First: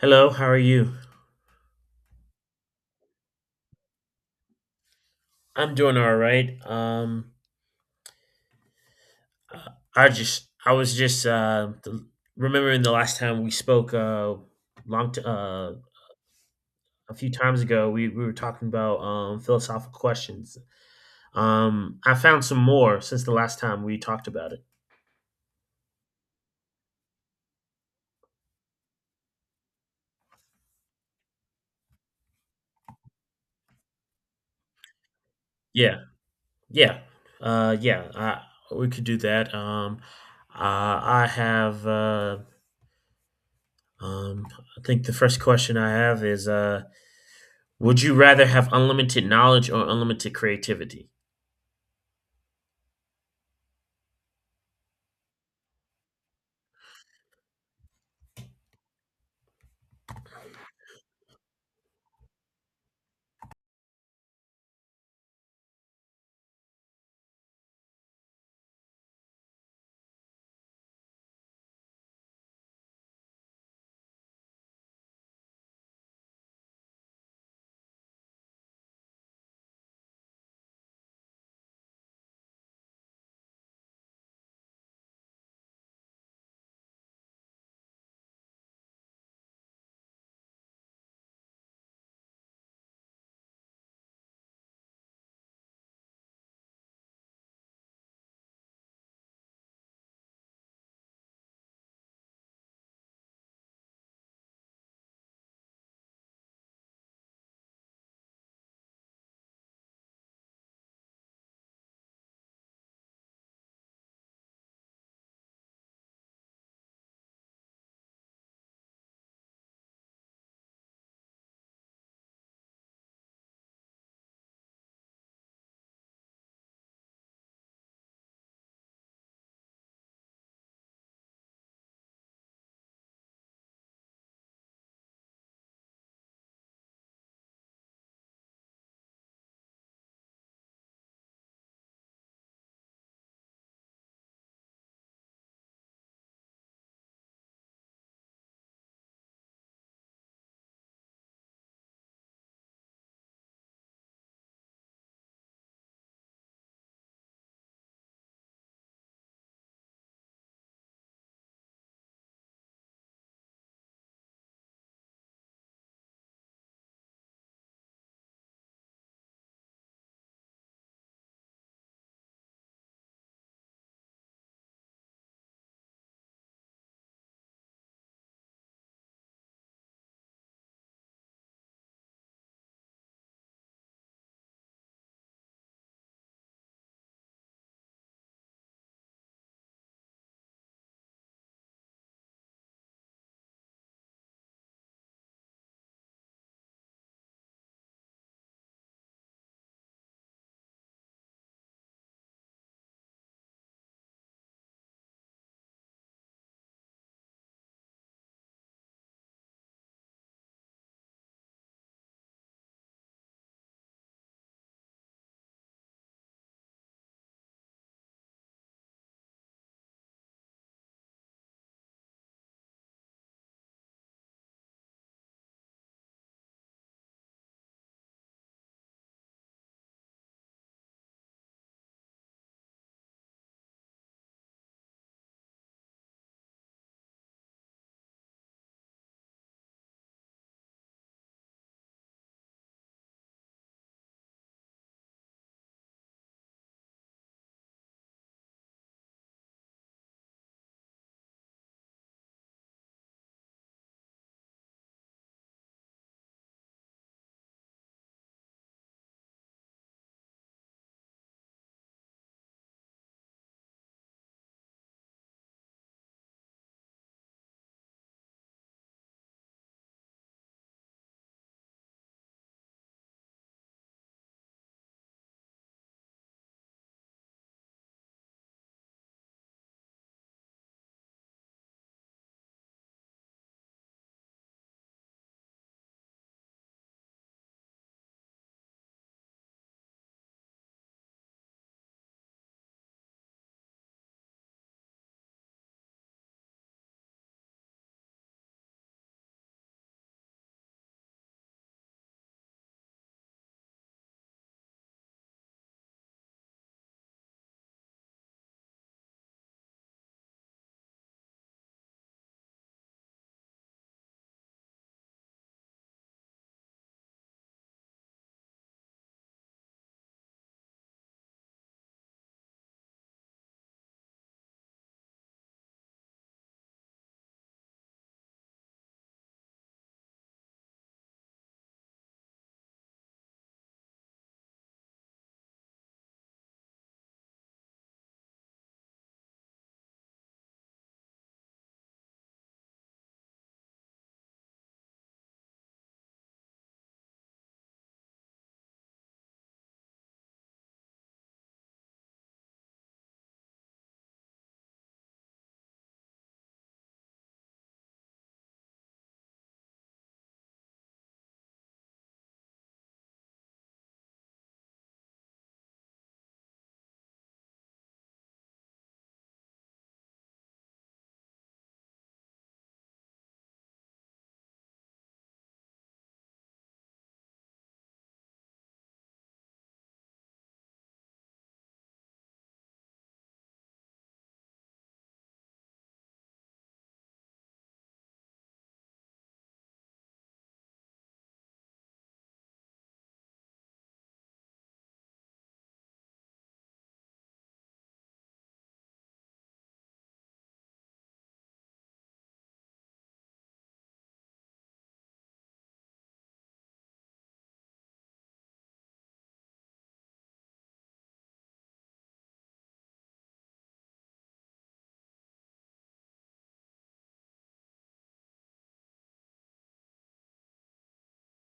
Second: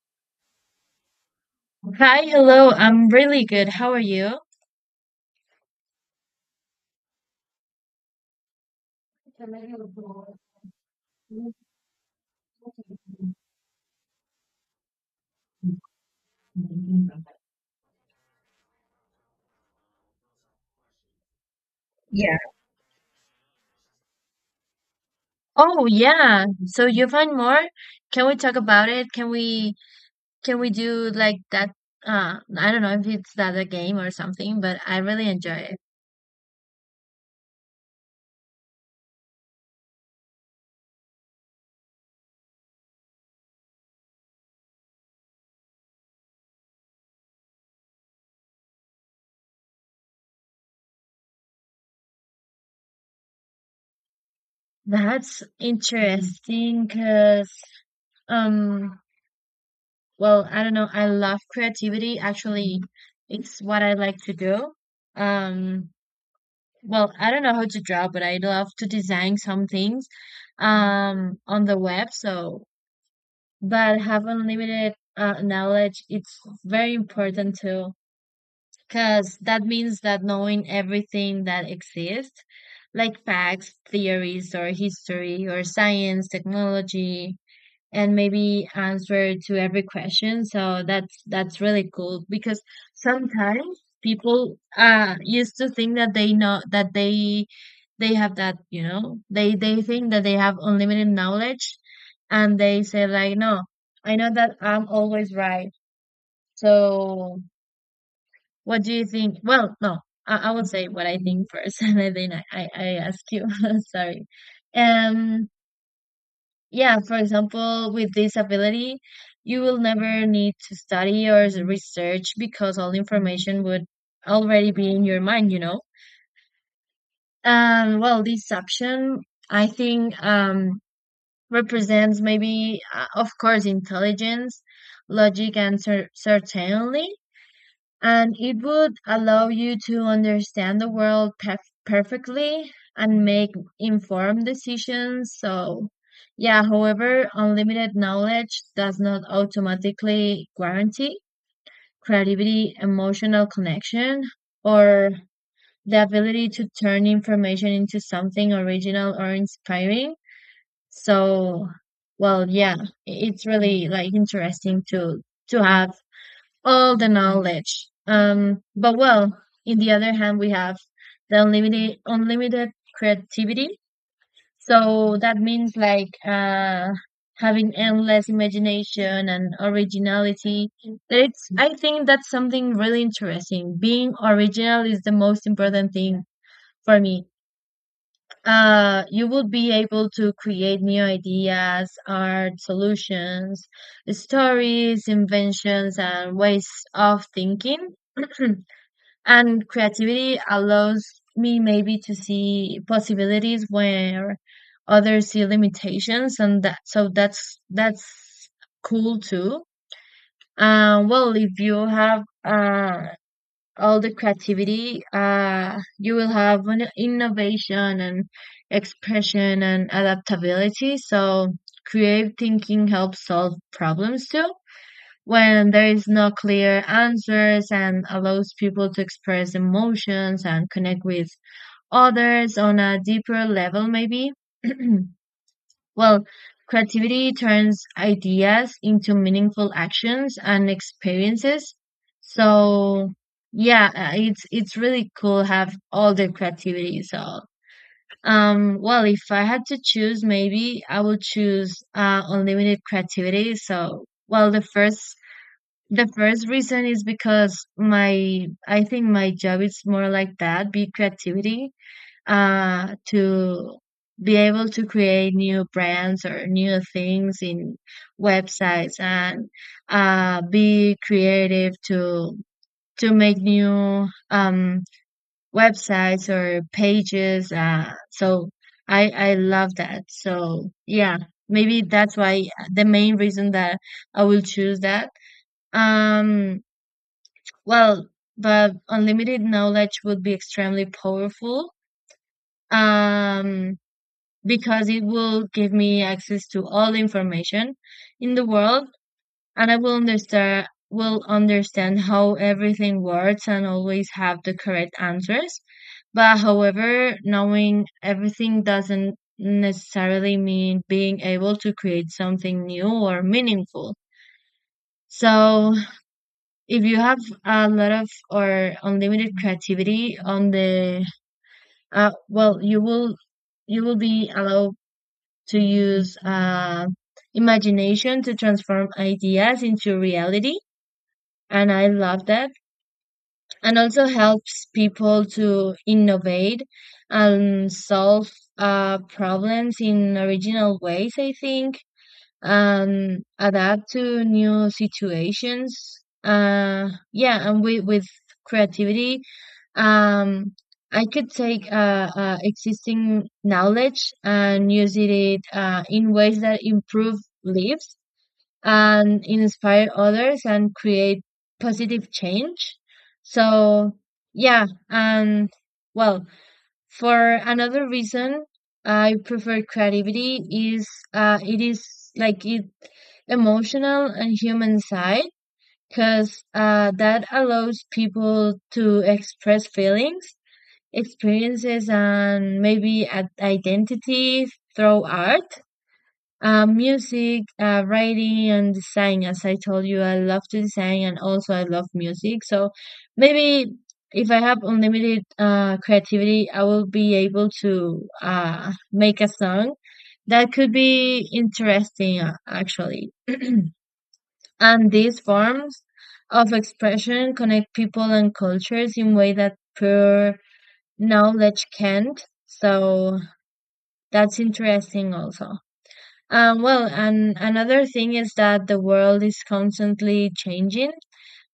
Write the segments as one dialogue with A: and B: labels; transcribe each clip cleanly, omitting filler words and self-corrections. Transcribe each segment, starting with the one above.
A: Hello, how are you?
B: Hi, hello. I'm really good. How are you?
A: I'm doing all right. I just I was just remembering the last time we spoke long t- uh, a few times ago. We were talking about philosophical questions. I
B: Yeah.
A: found some more since the last time we talked about it.
B: Oh, yeah. So you find more? Can we talk about it? Can we do like that? I don't know if it's that a game or something, but I really enjoy it.
A: Yeah, yeah, yeah. We could do that. I have. Um, I think the first question I have is. Would you rather have unlimited knowledge or unlimited creativity?
B: That's interesting because um well, I don't know. I love creativity. Actually, it's what I like to do. Um, Well, I don't know how to draw, but I love to design some things on the web, so but have unlimited knowledge, it's very important too, because that means that knowing everything that exists, like facts, theories, or history, or science, technology, and maybe answer to every question. So that's really cool because sometimes people used to think that they know that they have that, you know, they think that they have unlimited knowledge and they say like, no, I know that I'm always right. So what do you think? Well, no, I will say what I think first and then I ask you. Sorry. Um yeah, for example, with disability, you will never need to study or research because all information would already be in your mind, you know? And well, this option, I think, represents maybe, of course, intelligence, logic, and certainly and it would allow you to understand the world perfectly and make informed decisions. So, yeah, however, unlimited knowledge does not automatically guarantee creativity, emotional connection, or the ability to turn information into something original or inspiring. So, well, yeah, it's really like interesting to have all the knowledge. But well, in the other hand, we have the unlimited creativity. So that means like having endless imagination and originality. It's I think that's something really interesting. Being original is the most important thing for me you will be able to create new ideas, art, solutions, stories, inventions, and ways of thinking. And creativity allows me maybe to see possibilities where others see limitations, and that so that's cool too. Well, if you have all the creativity you will have an innovation and expression and adaptability so creative thinking helps solve problems too when there is no clear answers and allows people to express emotions and connect with others on a deeper level maybe. Well, creativity turns ideas into meaningful actions and experiences. So yeah, it's really cool have all the creativity. So well if I had to choose maybe I would choose unlimited creativity. So well the first reason is because my I think my job is more like that, be creativity to be able to create new brands or new things in websites and be creative to make new websites or pages. So I love that. So yeah, maybe that's why the main reason that I will choose that. Um, well, but unlimited knowledge would be extremely powerful. Um, because it will give me access to all the information in the world and I will understand how everything works and always have the correct answers. But however, knowing everything doesn't necessarily mean being able to create something new or meaningful. So if you have a lot of or unlimited creativity on the well, you will be allowed to use imagination to transform ideas into reality. And I love that. And also helps people to innovate and solve problems in original ways, I think, and adapt to new situations. Yeah, and with creativity um, I could take existing knowledge and use it in ways that improve lives and inspire others and create positive change. So, yeah, and well, for another reason, I prefer creativity is it is like it emotional and human side because that allows people to express feelings experiences and maybe identity through art, music, writing, and design. As I told you, I love to design and also I love music. So maybe if I have unlimited creativity, I will be able to make a song that could be interesting, actually. And these forms of expression connect people and cultures in way that pure knowledge can't. So that's interesting also. Well, and another thing is that the world is constantly changing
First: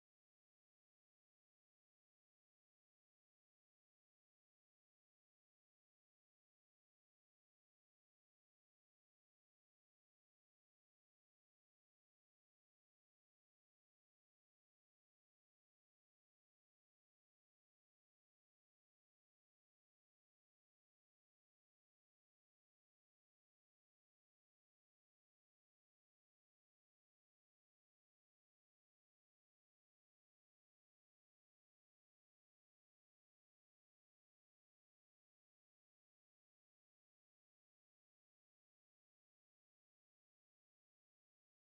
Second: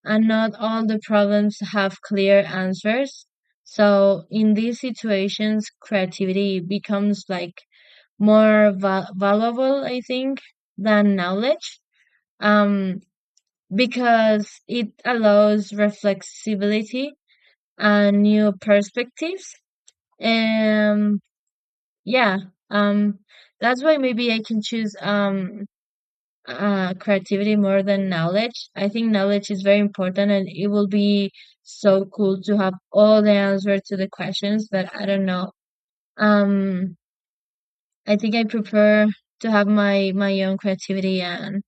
B: and not all the problems have clear answers. So in these situations, creativity becomes like more valuable, I think, than knowledge. Um, because it allows reflexibility and new perspectives. Um, Yeah, um, that's why maybe I can choose creativity more than knowledge. I think knowledge is very important and it will be so cool to have all the answers to the questions, but I don't know. Um, I think I prefer to have my own creativity and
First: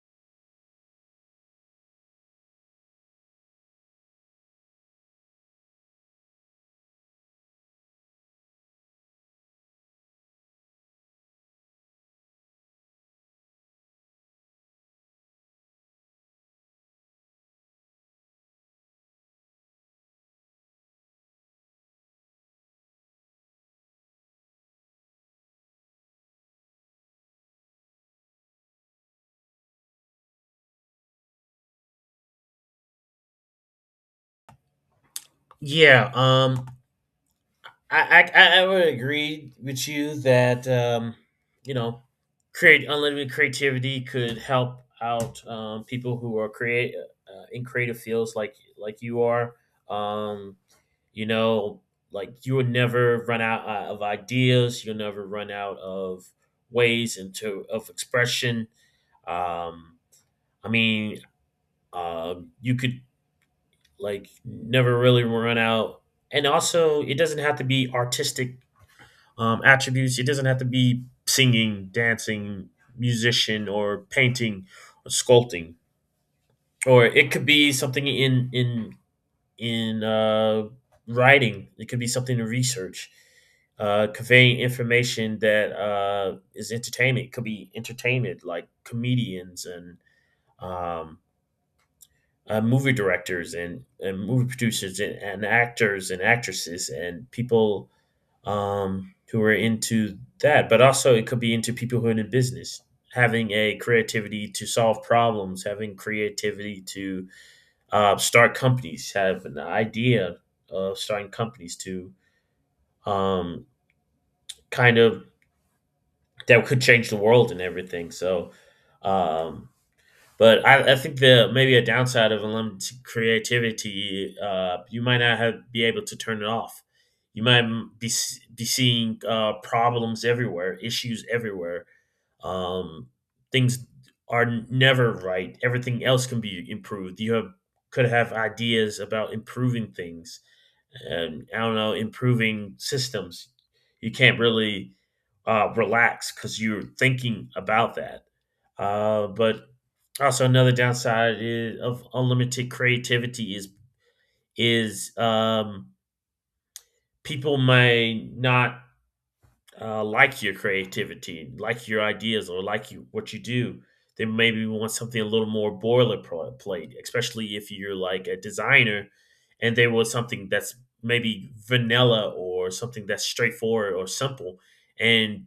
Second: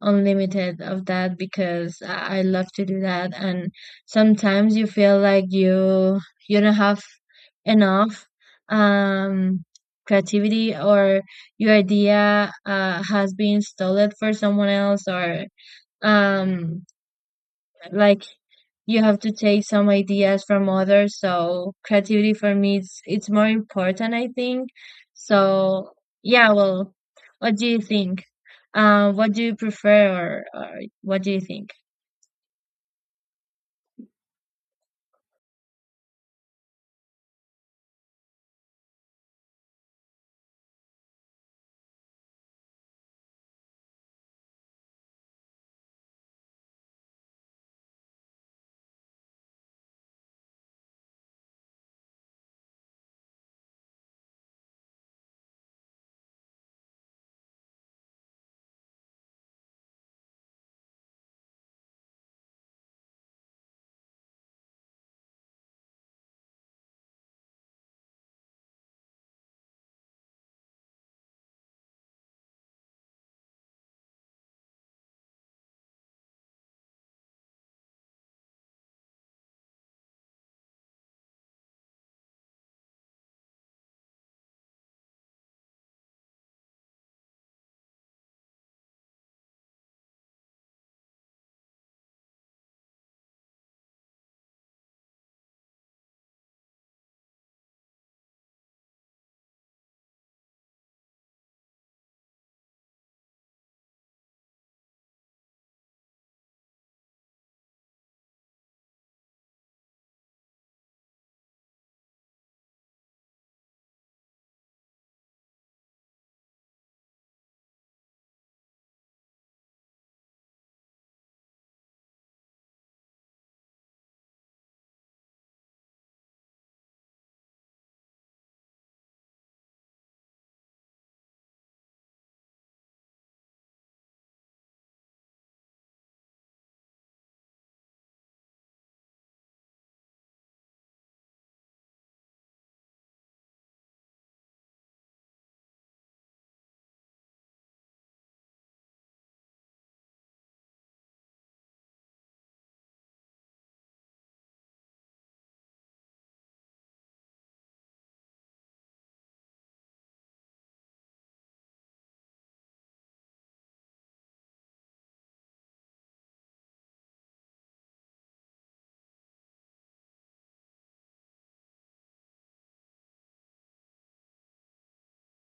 B: unlimited of that because I love to do that and sometimes you feel like you don't have enough um creativity or your idea has been stolen for someone else or um like you have to take some ideas from others so creativity for me it's more important I think so yeah well what do you think, what do you prefer, or what do you think?
A: Yeah, I would agree with you that you know, create unlimited creativity could help out people who are create in creative fields like you are. Um, you know, like you would never run out of ideas. You'll never run out of ways into of expression. Um, I mean, uh, you could like never really run out, and also it doesn't have to be artistic attributes. It doesn't have to be singing, dancing, musician, or painting, or sculpting, or it could be something in in writing. It could be something to research, conveying information that is entertainment. It could be entertainment like comedians and um, movie directors, and movie producers, and actors and actresses and people who are into that, but also it could be into people who are in the business. Having a creativity to solve problems, having creativity to start companies, have an idea of starting companies to um, kind of that could change the world and everything. So um, but I think the maybe a downside of unlimited creativity, you might not have, be able to turn it off. You might be seeing problems everywhere, issues everywhere. Um, things are never right. Everything else can be improved. You have could have ideas about improving things, and I don't know, improving systems. You can't really relax because you're thinking about that. But also, another downside of unlimited creativity is people may not like your creativity, like your ideas, or like you what you do. They maybe want something a little more boilerplate, especially if you're like a designer, and they want something that's maybe vanilla or something that's straightforward or simple, and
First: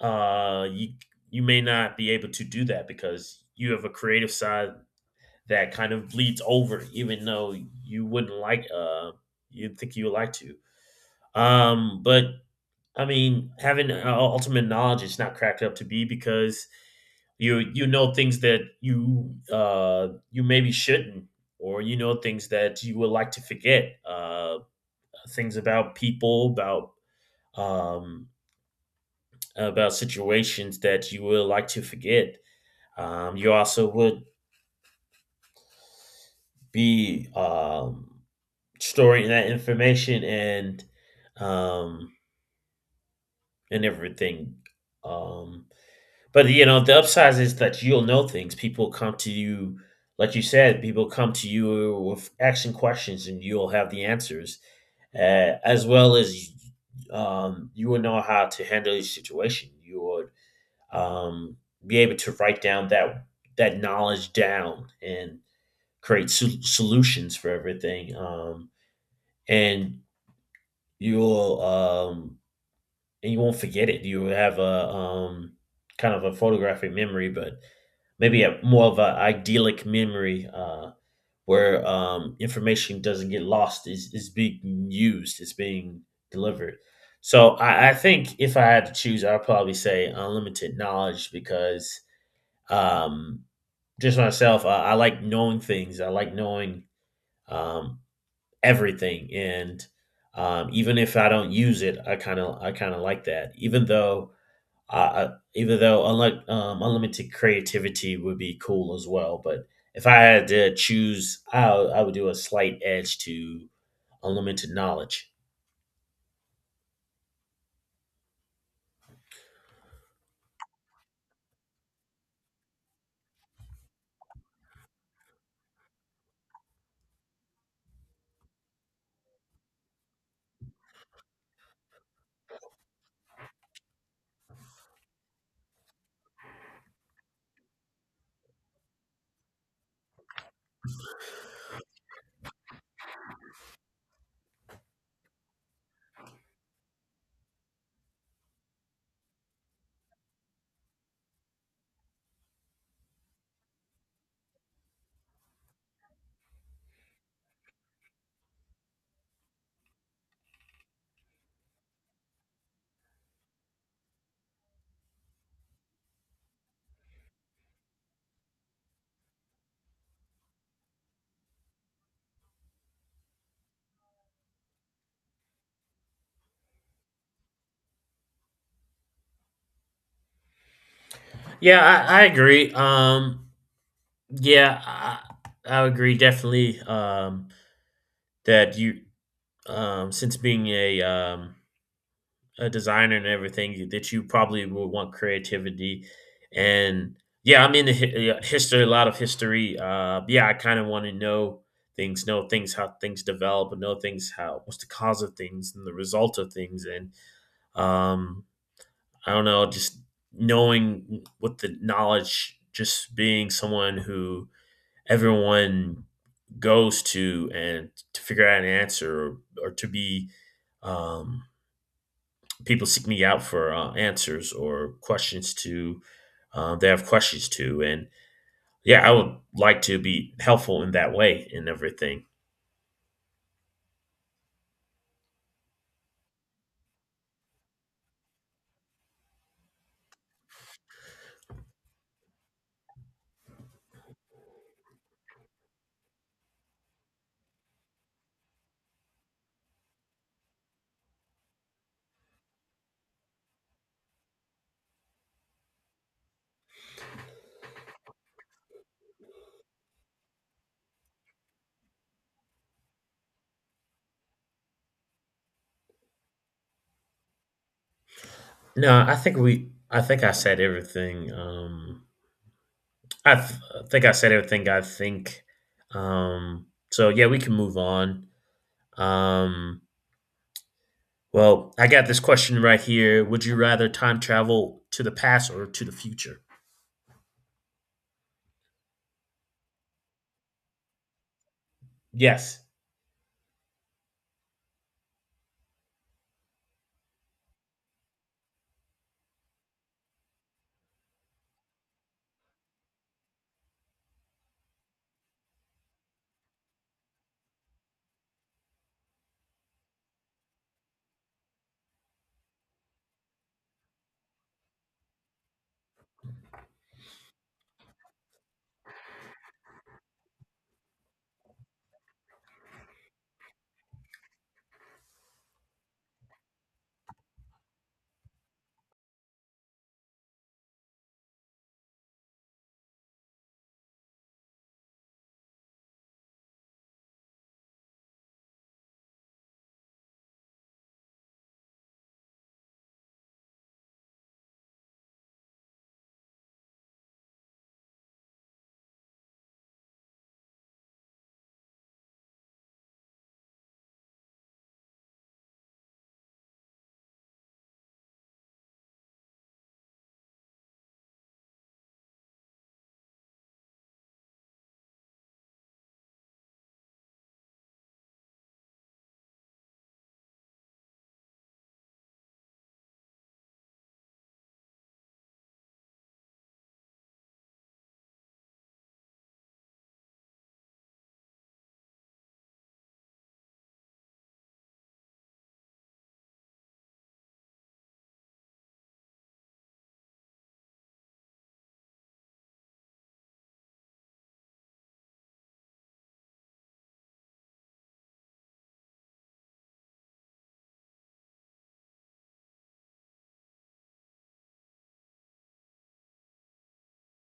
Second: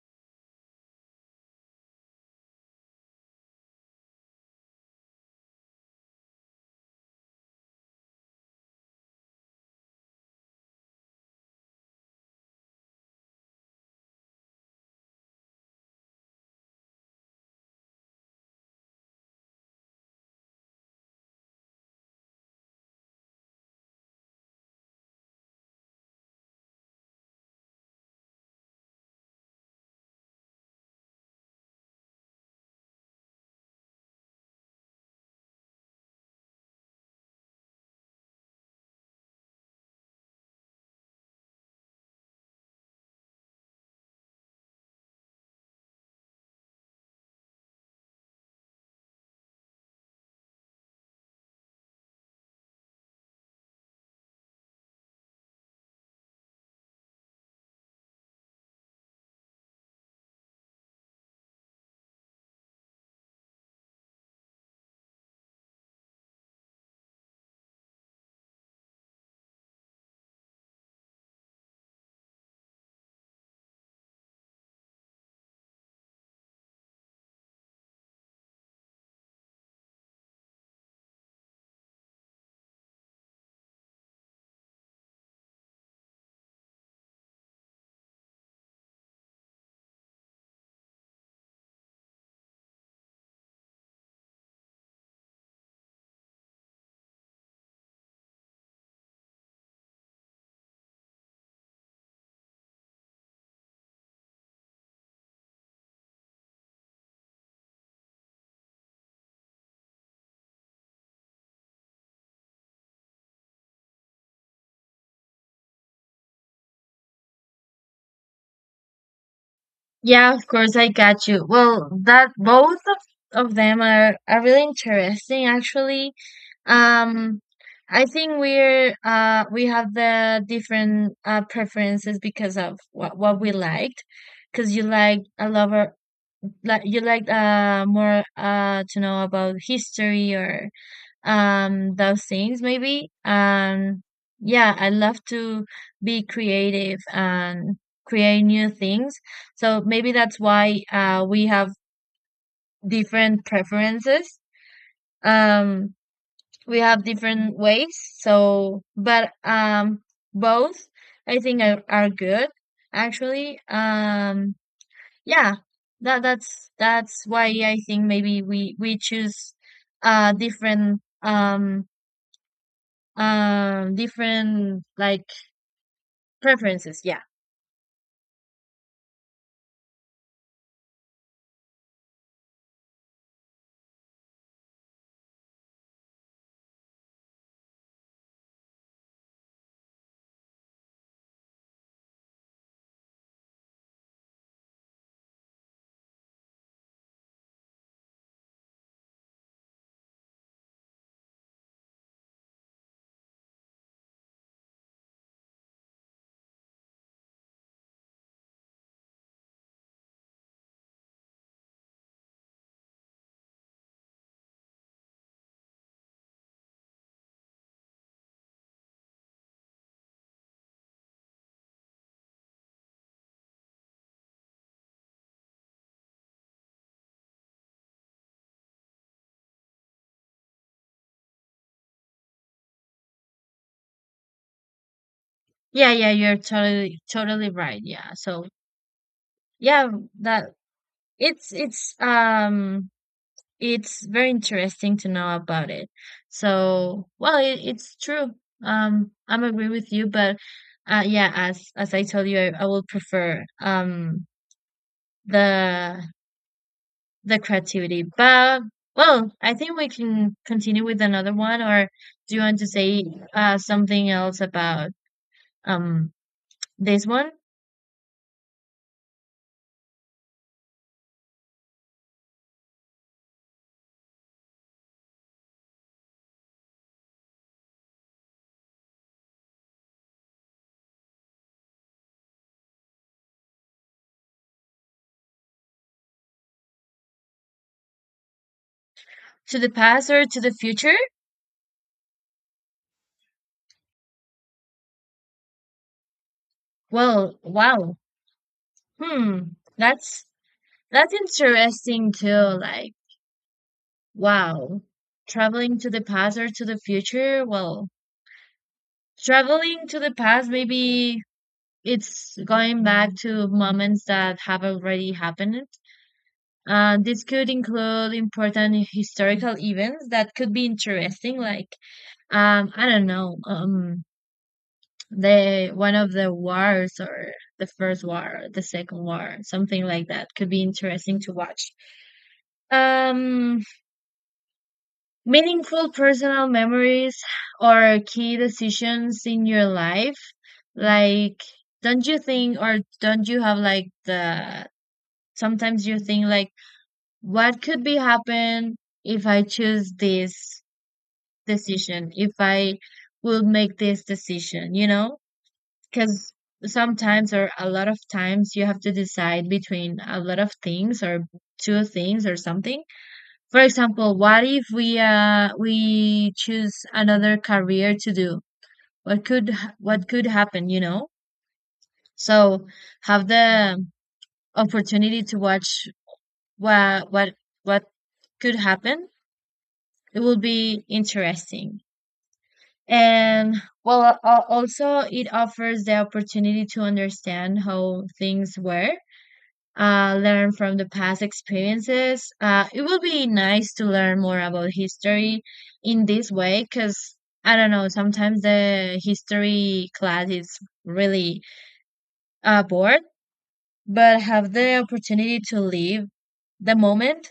A: uh, you you may not be able to do that because you have a creative side that kind of bleeds over, even though you wouldn't you'd think you would like to. But I mean, having ultimate knowledge is not cracked up to be because you know things that you you maybe shouldn't, or you know things that you would like to forget, things about people, um, about situations that you would like to forget. You also would be storing that information um and everything, um but you know the upside is that you'll know things. People come to you, like you said. People come to you with action questions and you'll have the answers, as well as you will know how to handle your situation. You would um be able to write down that knowledge down and create solutions for everything, and you'll um you won't forget it. You will have a kind of a photographic memory, but maybe a more of an idyllic memory where information doesn't get lost, is being used, it's being delivered. So I think if I had to choose, I'd probably say unlimited knowledge because um just myself, I like knowing things. I like knowing um everything, and even if I don't use it, I kind of like that. Even though uh, even though unlike unlimited creativity would be cool as well, but if I had to choose, I would do a slight edge to unlimited knowledge.
B: Yeah, of course, I got you. Well, that both of them are really interesting, actually. Um, I think we're we have the different preferences because of what we liked. Because you like a lover, like you like more to know about history or those things maybe and yeah I love to be creative and create new things so maybe that's why we have different preferences. um we have different ways so but both I think are good actually. Yeah that that's why I think maybe we choose different different like preferences. Yeah,
A: Yeah, I agree. Yeah I, I agree definitely, that you since being a designer and everything, that you probably will want creativity. And yeah, I'm into history, a lot of history. Uh, yeah, I kind of want to know things, know things how things develop, and know things how what's the cause of things and the result of things. And um I don't know, just knowing with the knowledge, just being someone who everyone goes to, and to figure out an answer, or to be um people seek me out for answers or questions to, they have questions to. And yeah, I would like to be helpful in that way and everything.
B: yeah, yeah, you're totally right. Yeah, so yeah that it's it's very interesting to know about it so well it's true. I'm agree with you but yeah as I told you I will prefer the the creativity but well I think we can continue with another one or do you want to say something else about Um, this one
A: No, I think we I think I said everything. I think I said everything, I think. um so yeah, we can move on. um well, I got this question right here. Would you rather time travel to the past or to the future?
B: to the past or to the future?
A: Yes.
B: Well, wow. Hmm, that's that's interesting too. Like, wow, traveling to the past or to the future? Well, traveling to the past, maybe it's going back to moments that have already happened. This could include important historical events that could be interesting, like I don't know, the one of the wars or the first war, the second war, something like that could be interesting to watch. Um, meaningful personal memories or key decisions in your life, like don't you think or don't you have like the sometimes you think like what could be happen if I choose this decision, if I will make this decision, you know? Because sometimes or a lot of times you have to decide between a lot of things or two things or something. For example, what if we choose another career to do? What could happen, you know? So have the opportunity to watch what what what could happen. It will be interesting. And well, also it offers the opportunity to understand how things were, learn from the past experiences. It will be nice to learn more about history in this way because I don't know, sometimes the history class is really bored, but have the opportunity to live the moment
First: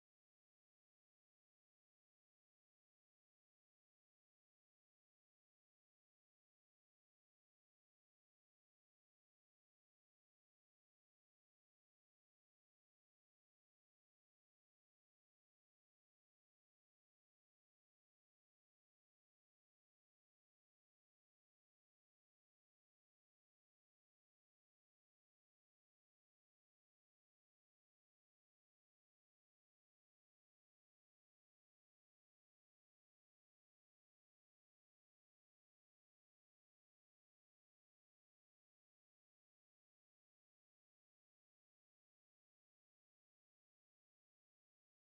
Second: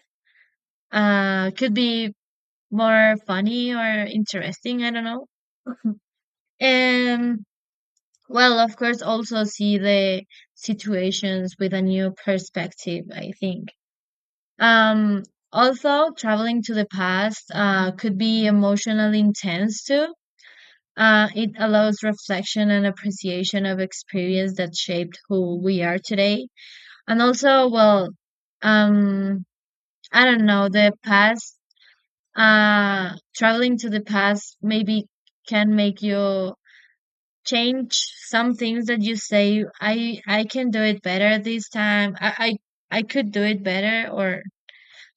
B: could be more funny or interesting. I don't know. And well, of course, also see the situations with a new perspective, I think. Um, also, traveling to the past could be emotionally intense too. It allows reflection and appreciation of experience that shaped who we are today. And also, well, um, I don't know, the past, traveling to the past maybe can make you change some things that you say, I can do it better this time. I could do it better or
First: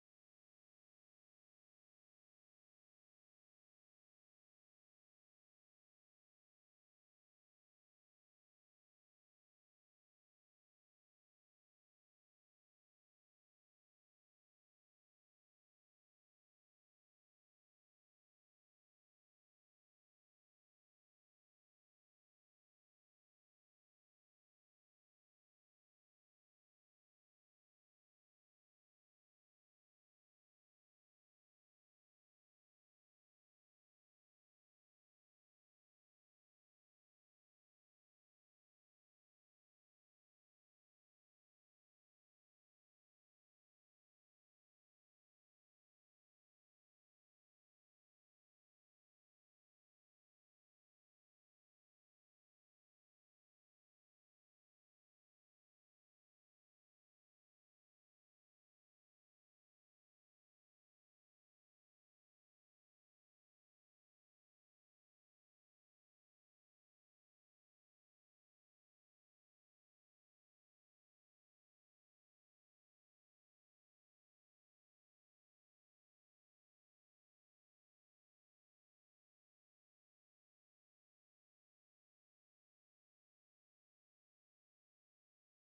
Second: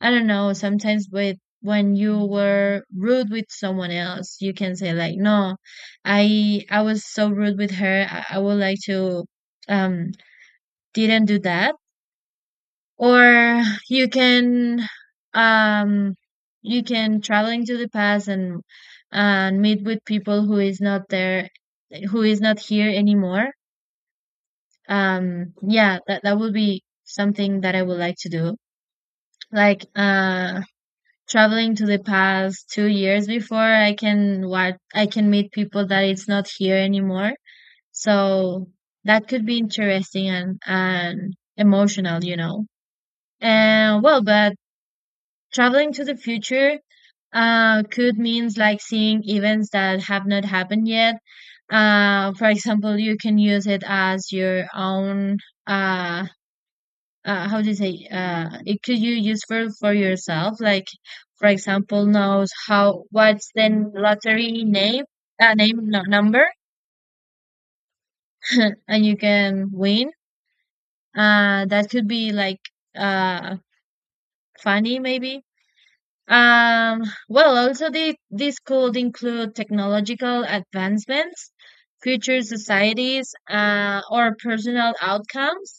B: I don't know, sometimes with when you were rude with someone else, you can say like, no, I was so rude with her. I would like to um didn't do that. Or you can um you can travel into the past and meet with people who is not there who is not here anymore. Yeah, that would be something that I would like to do. Like traveling to the past 2 years before I can what I can meet people that it's not here anymore. So that could be interesting and emotional, you know. And well, but traveling to the future could means like seeing events that have not happened yet. For example, you can use it as your own uh how do you say, it could you use for yourself like for example knows how what's the lottery name, name, no, number, and you can win. That could be like uh funny maybe. um well also the this could include technological advancements, future societies, or personal outcomes.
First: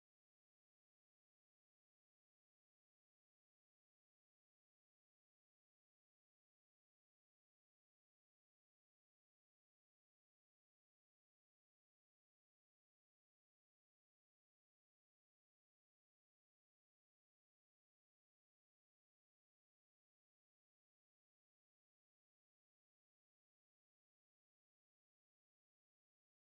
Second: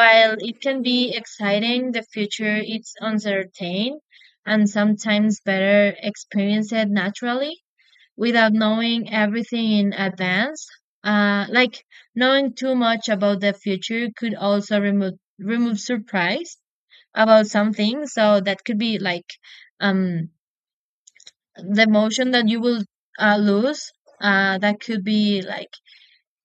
B: While it can be exciting, the future is uncertain and sometimes better experience it naturally without knowing everything in advance. Like knowing too much about the future could also remove surprise about something. So that could be like um the emotion that you will lose. That could be like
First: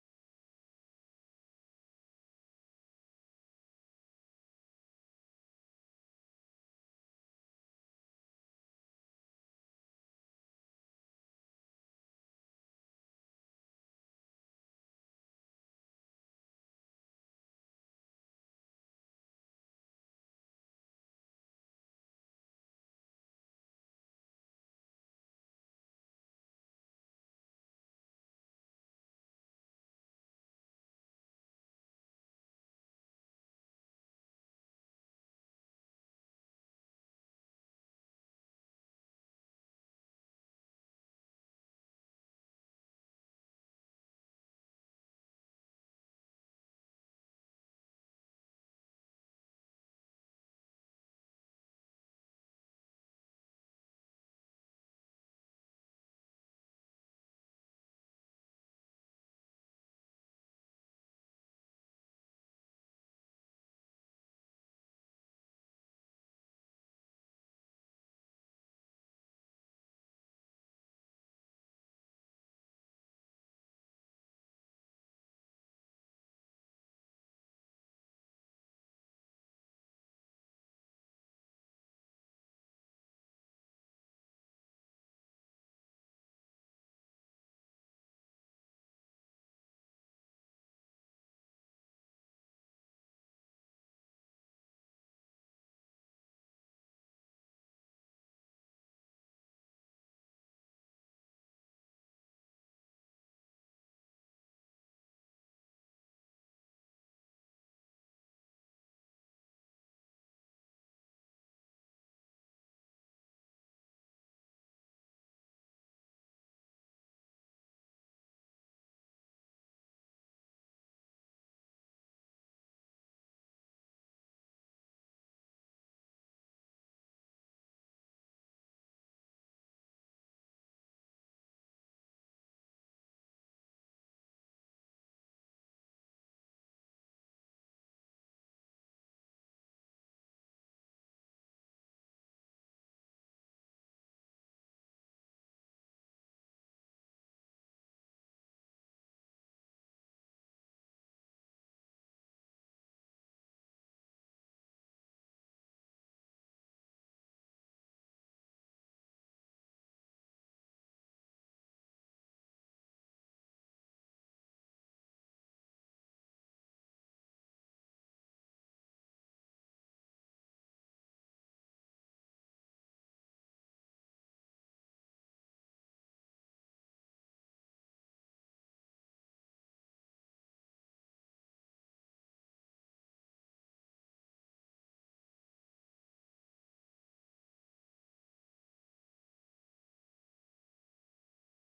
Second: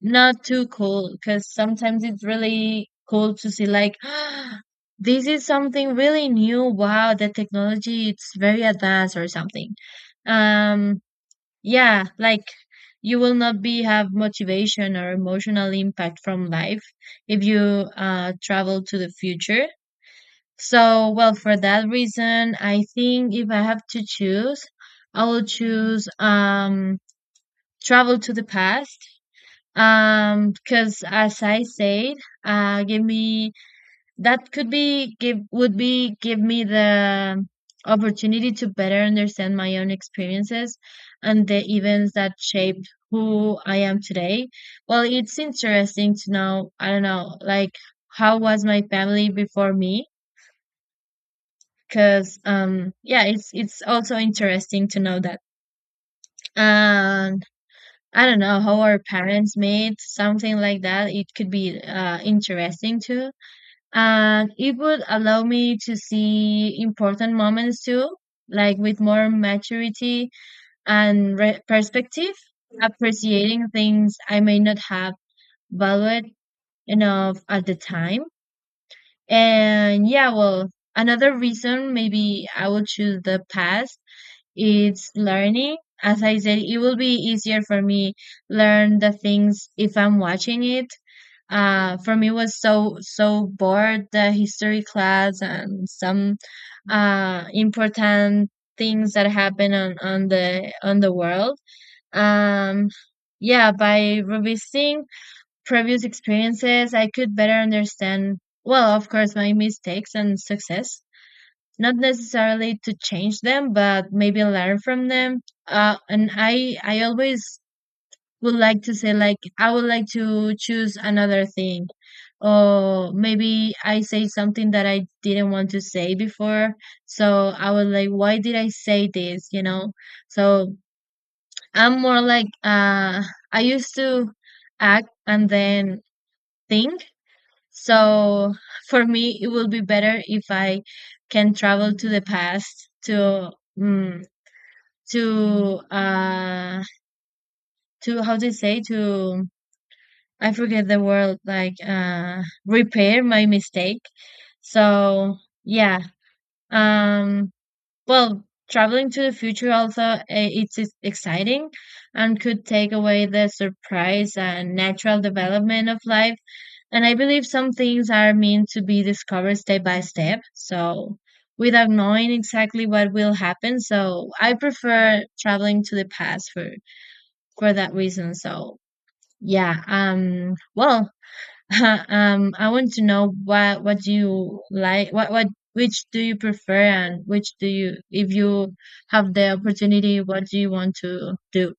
B: not too cold, because sometimes it's really cool to see like this is something really new. Wow, the technology it's very advanced or something. Um, yeah, like you will not be have motivation or emotional impact from life if you travel to the future. So, well, for that reason, I think if I have to choose, I will choose travel to the past, because as I said, give me, that could be give would be give me the opportunity to better understand my own experiences and the events that shaped who I am today. Well, it's interesting to know, I don't know, like how was my family before me? Because yeah, it's also interesting to know that. And. I don't know how our parents made something like that. It could be interesting too, and it would allow me to see important moments too, like with more maturity and perspective, appreciating things I may not have valued enough at the time. And yeah, well, another reason maybe I would choose the past, it's learning. As I said, it will be easier for me learn the things if I'm watching it. For me was so bored the history class and some important things that happen on the world. Um, yeah, by revisiting previous experiences, I could better understand. Well, of course, my mistakes and success, not necessarily to change them, but maybe learn from them. And I always would like to say like I would like to choose another thing, or maybe I say something that I didn't want to say before. So I was like, why did I say this? So I'm more like I used to act and then think, so for me, it will be better if I can travel to the past to mm, to to, how do you say, to, I forget the word, like repair my mistake. So yeah, um, well, traveling to the future also eh, exciting and could take away the surprise and natural development of life. And I believe some things are meant to be discovered step by step, so without knowing exactly what will happen. So I prefer traveling to the past for that reason. So yeah, well, I want to know what do you like, what which do you prefer, and which do you, if you have the opportunity, what do you want to do?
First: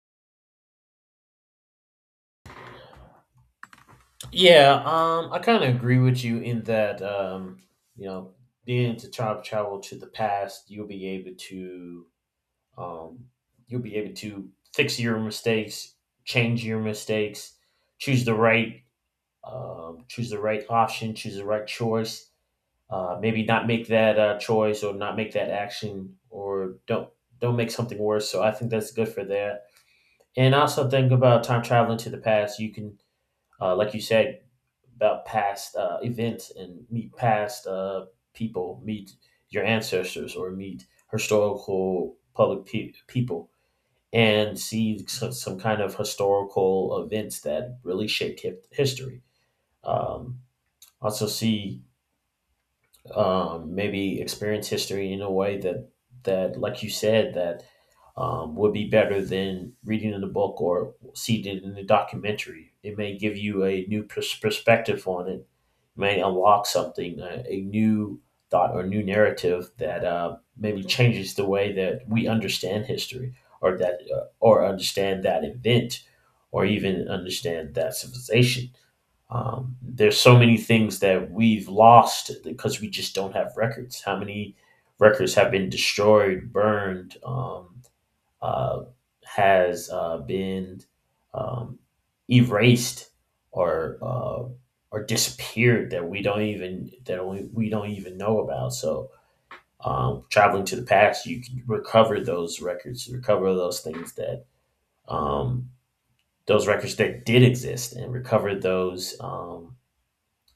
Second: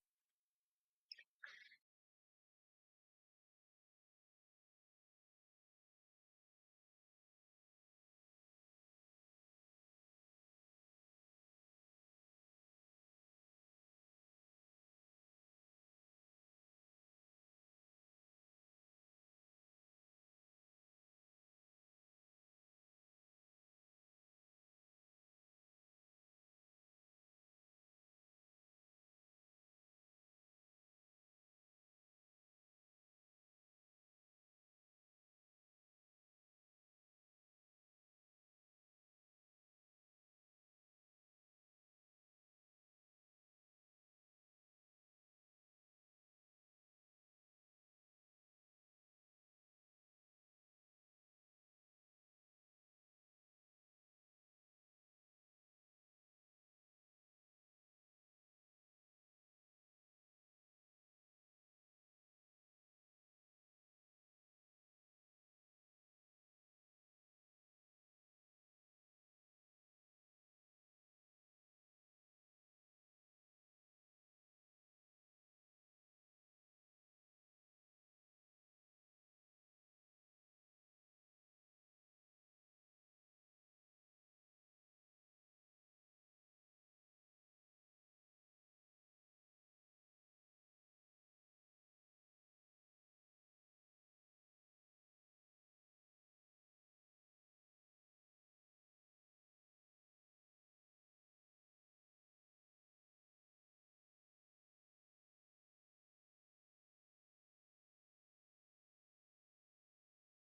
A: Yeah, I kind of agree with you in that, you know, being to time travel to the past, you'll be able to, um, you'll be able to fix your mistakes, change your mistakes, choose the right, choose the right option, choose the right choice. Maybe not make that choice, or not make that action, or don't make something worse. So I think that's good for that. And also think about time traveling to the past. You can, like you said, about past events and meet past people, meet your ancestors, or meet historical public people, and see some kind of historical events that really shaped history. Um, also, see, maybe experience history in a way that, that like you said, that would be better than reading in the book or seeing it in the documentary. It may give you a new perspective on it, may unlock something, a new thought or new narrative that maybe changes the way that we understand history, or that or understand that event, or even understand that civilization. There's so many things that we've lost because we just don't have records. How many records have been destroyed, burned, uh, has been um, erased or uh, or disappeared that we don't even, that we don't even know about. So traveling to the past, you can recover those records, recover those things that um, those records that did exist, and recover those.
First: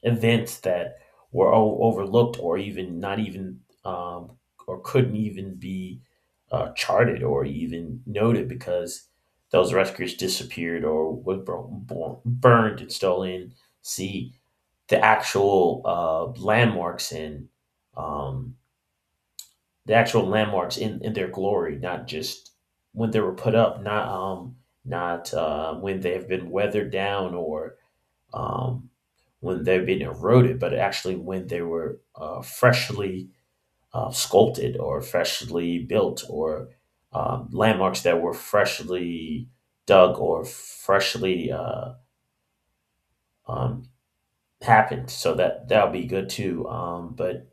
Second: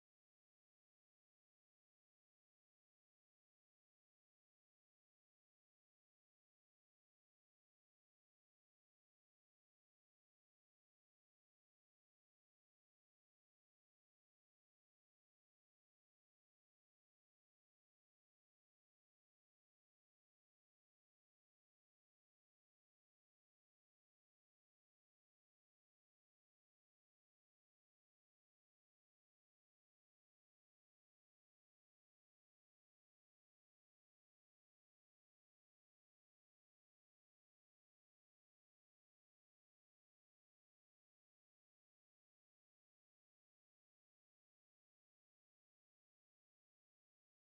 A: Events that were overlooked or even not even um, or couldn't even be charted or even noted because those records disappeared or were burned and stolen. See the actual landmarks and um, the actual landmarks in their glory, not just when they were put up, not not when they have been weathered down or um, when they have been eroded, but actually when they were freshly sculpted or freshly built, or landmarks that were freshly dug or freshly um, happened. So that, that'll be good too. But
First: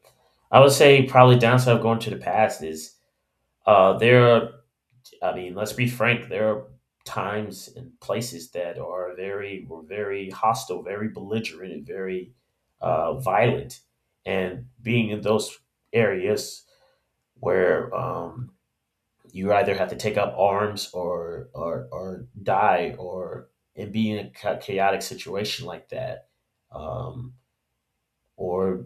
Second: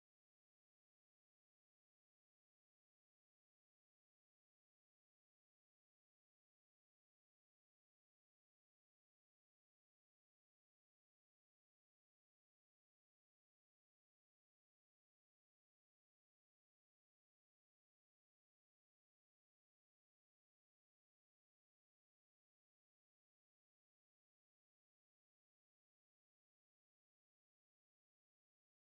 A: I would say probably downside of going to the past is, there are, I mean, let's be frank. There are times and places that are very, were very hostile, very belligerent, and very violent. And being in those areas where you either have to take up arms, or die, or and be in a chaotic situation like that, um, or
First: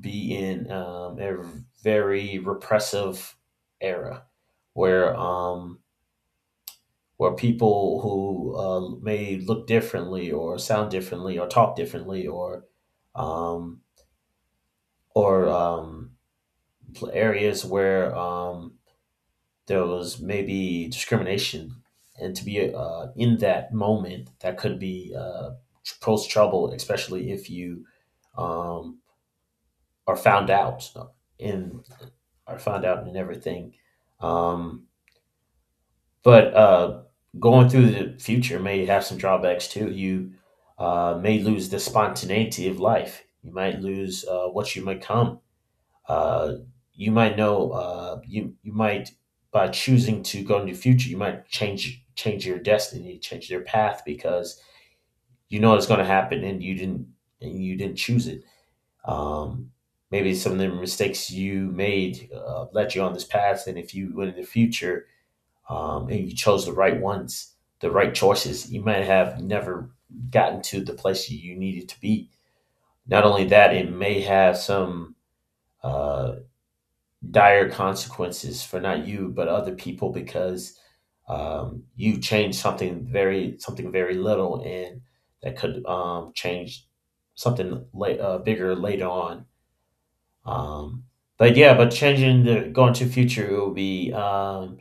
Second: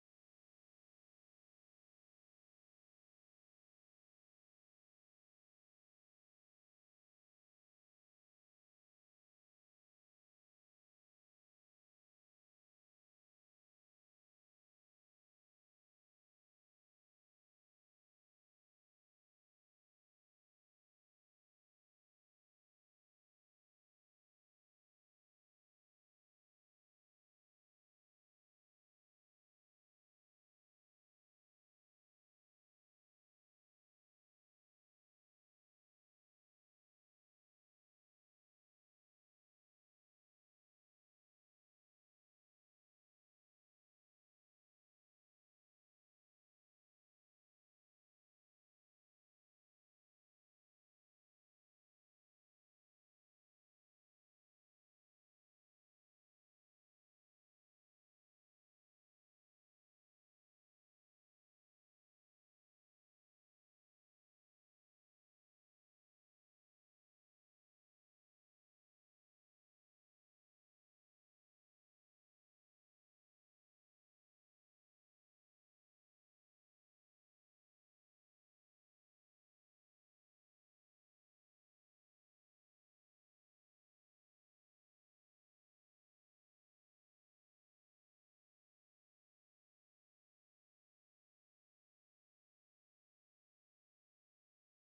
A: be in, a very repressive era where um, where people who may look differently or sound differently or talk differently, or um, or um, areas where there was maybe discrimination, and to be in that moment, that could be, pose trouble, especially if you um, are found out in, are found out in everything. Um, But uh, going through the future may have some drawbacks too. You may lose the spontaneity of life. You might lose what you become. Uh, you might know. You you might, by choosing to go into the future, you might change your destiny, change your path because you know it's going to happen and you didn't, and you didn't choose it. Um, maybe some of the mistakes you made led you on this path, and if you went in the future, and you chose the right ones, the right choices, you might have never gotten to the place you needed to be. Not only that, it may have some uh, dire consequences for not you but other people because you changed something very, something very little, and that could change something late, bigger later on. Um, but yeah, but changing the going to future, it will be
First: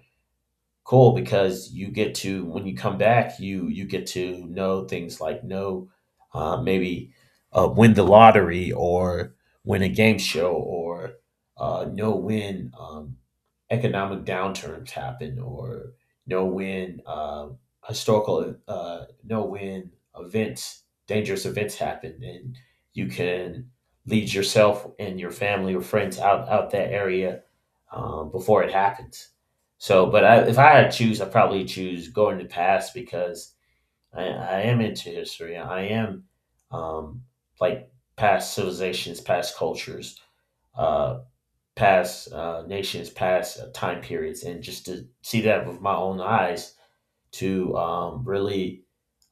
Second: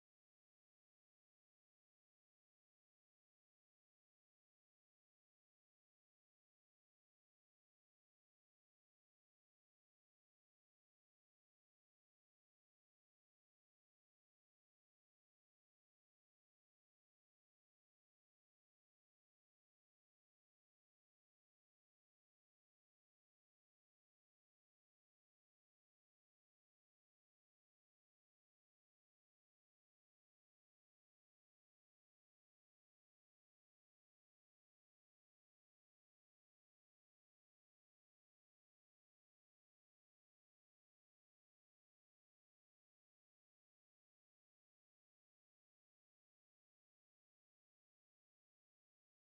A: cool because you get to, when you come back, you get to know things, like know maybe win the lottery, or win a game show, or know when economic downturns happen, or know when historical know when events, dangerous events happen, and you can lead yourself and your family or friends out, out that area, before it happens. So, but if I had to choose, I probably choose going to past because I am into history. I am, um, like past civilizations, past cultures, uh, past nations, past time periods, and just to see that with my own eyes, to really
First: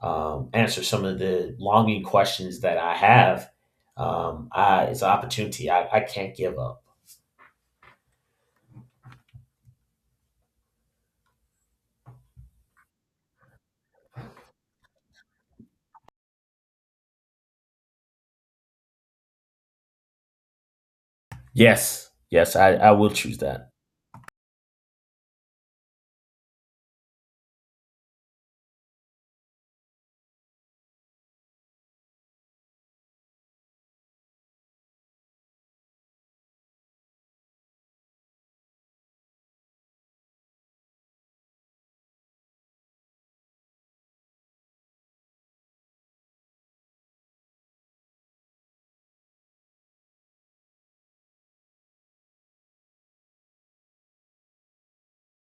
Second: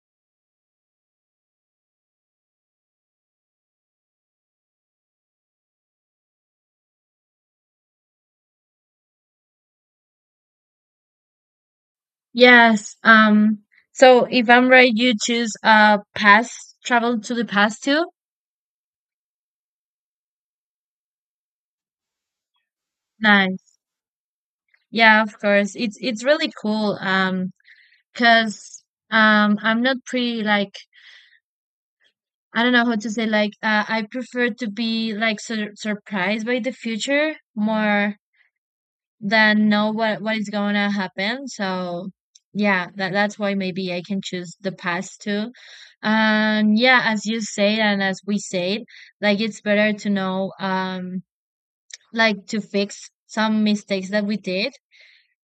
A: answer some of the longing questions that I have. It's an opportunity. I can't give up.
B: Yes, So if I'm right, you choose past, travel to the past too.
A: Yes, yes, I will choose that.
B: Nice. Yeah, of course. It's really cool. Cause 'Cause I'm not pretty like, I don't know how to say, like I prefer to be like surprised by the future more than know what is gonna happen. So yeah, that that's why maybe I can choose the past too. And yeah, as you said and as we said, like it's better to know like to fix some mistakes that we did.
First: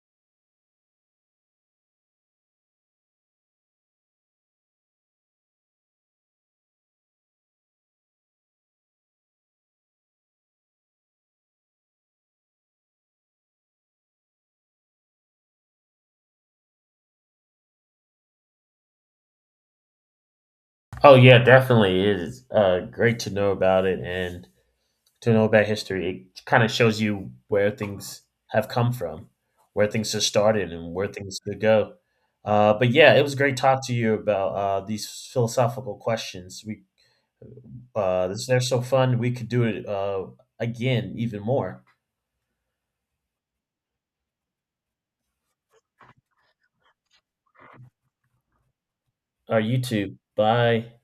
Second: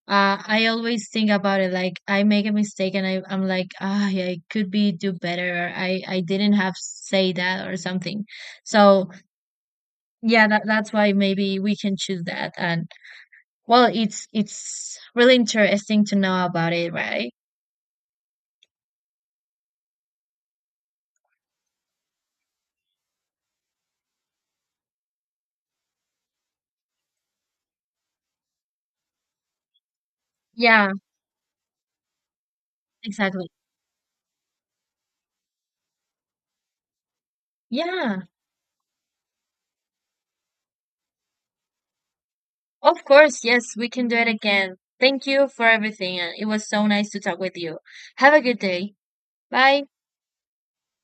B: I always think about it like I make a mistake and I, I'm like, ah, yeah, I could be do better. Or I didn't have say that or something. So yeah, that, that's why maybe we can choose that. And well, it's really interesting to know about it, right?
A: Oh yeah, definitely. It is great to know about it and to know about history. It kind of shows you where things have come from, where things have started,
B: Yeah,
A: and where things could go. But yeah, it was
B: exactly.
A: great talk to you about these philosophical questions.
B: Yeah,
A: They're so fun. We could do it again, even more.
B: of course. Yes, we can do it again. Thank you for everything. And it was so nice to talk with you. Have a good day.
A: All right, you
B: Bye.
A: too. Bye.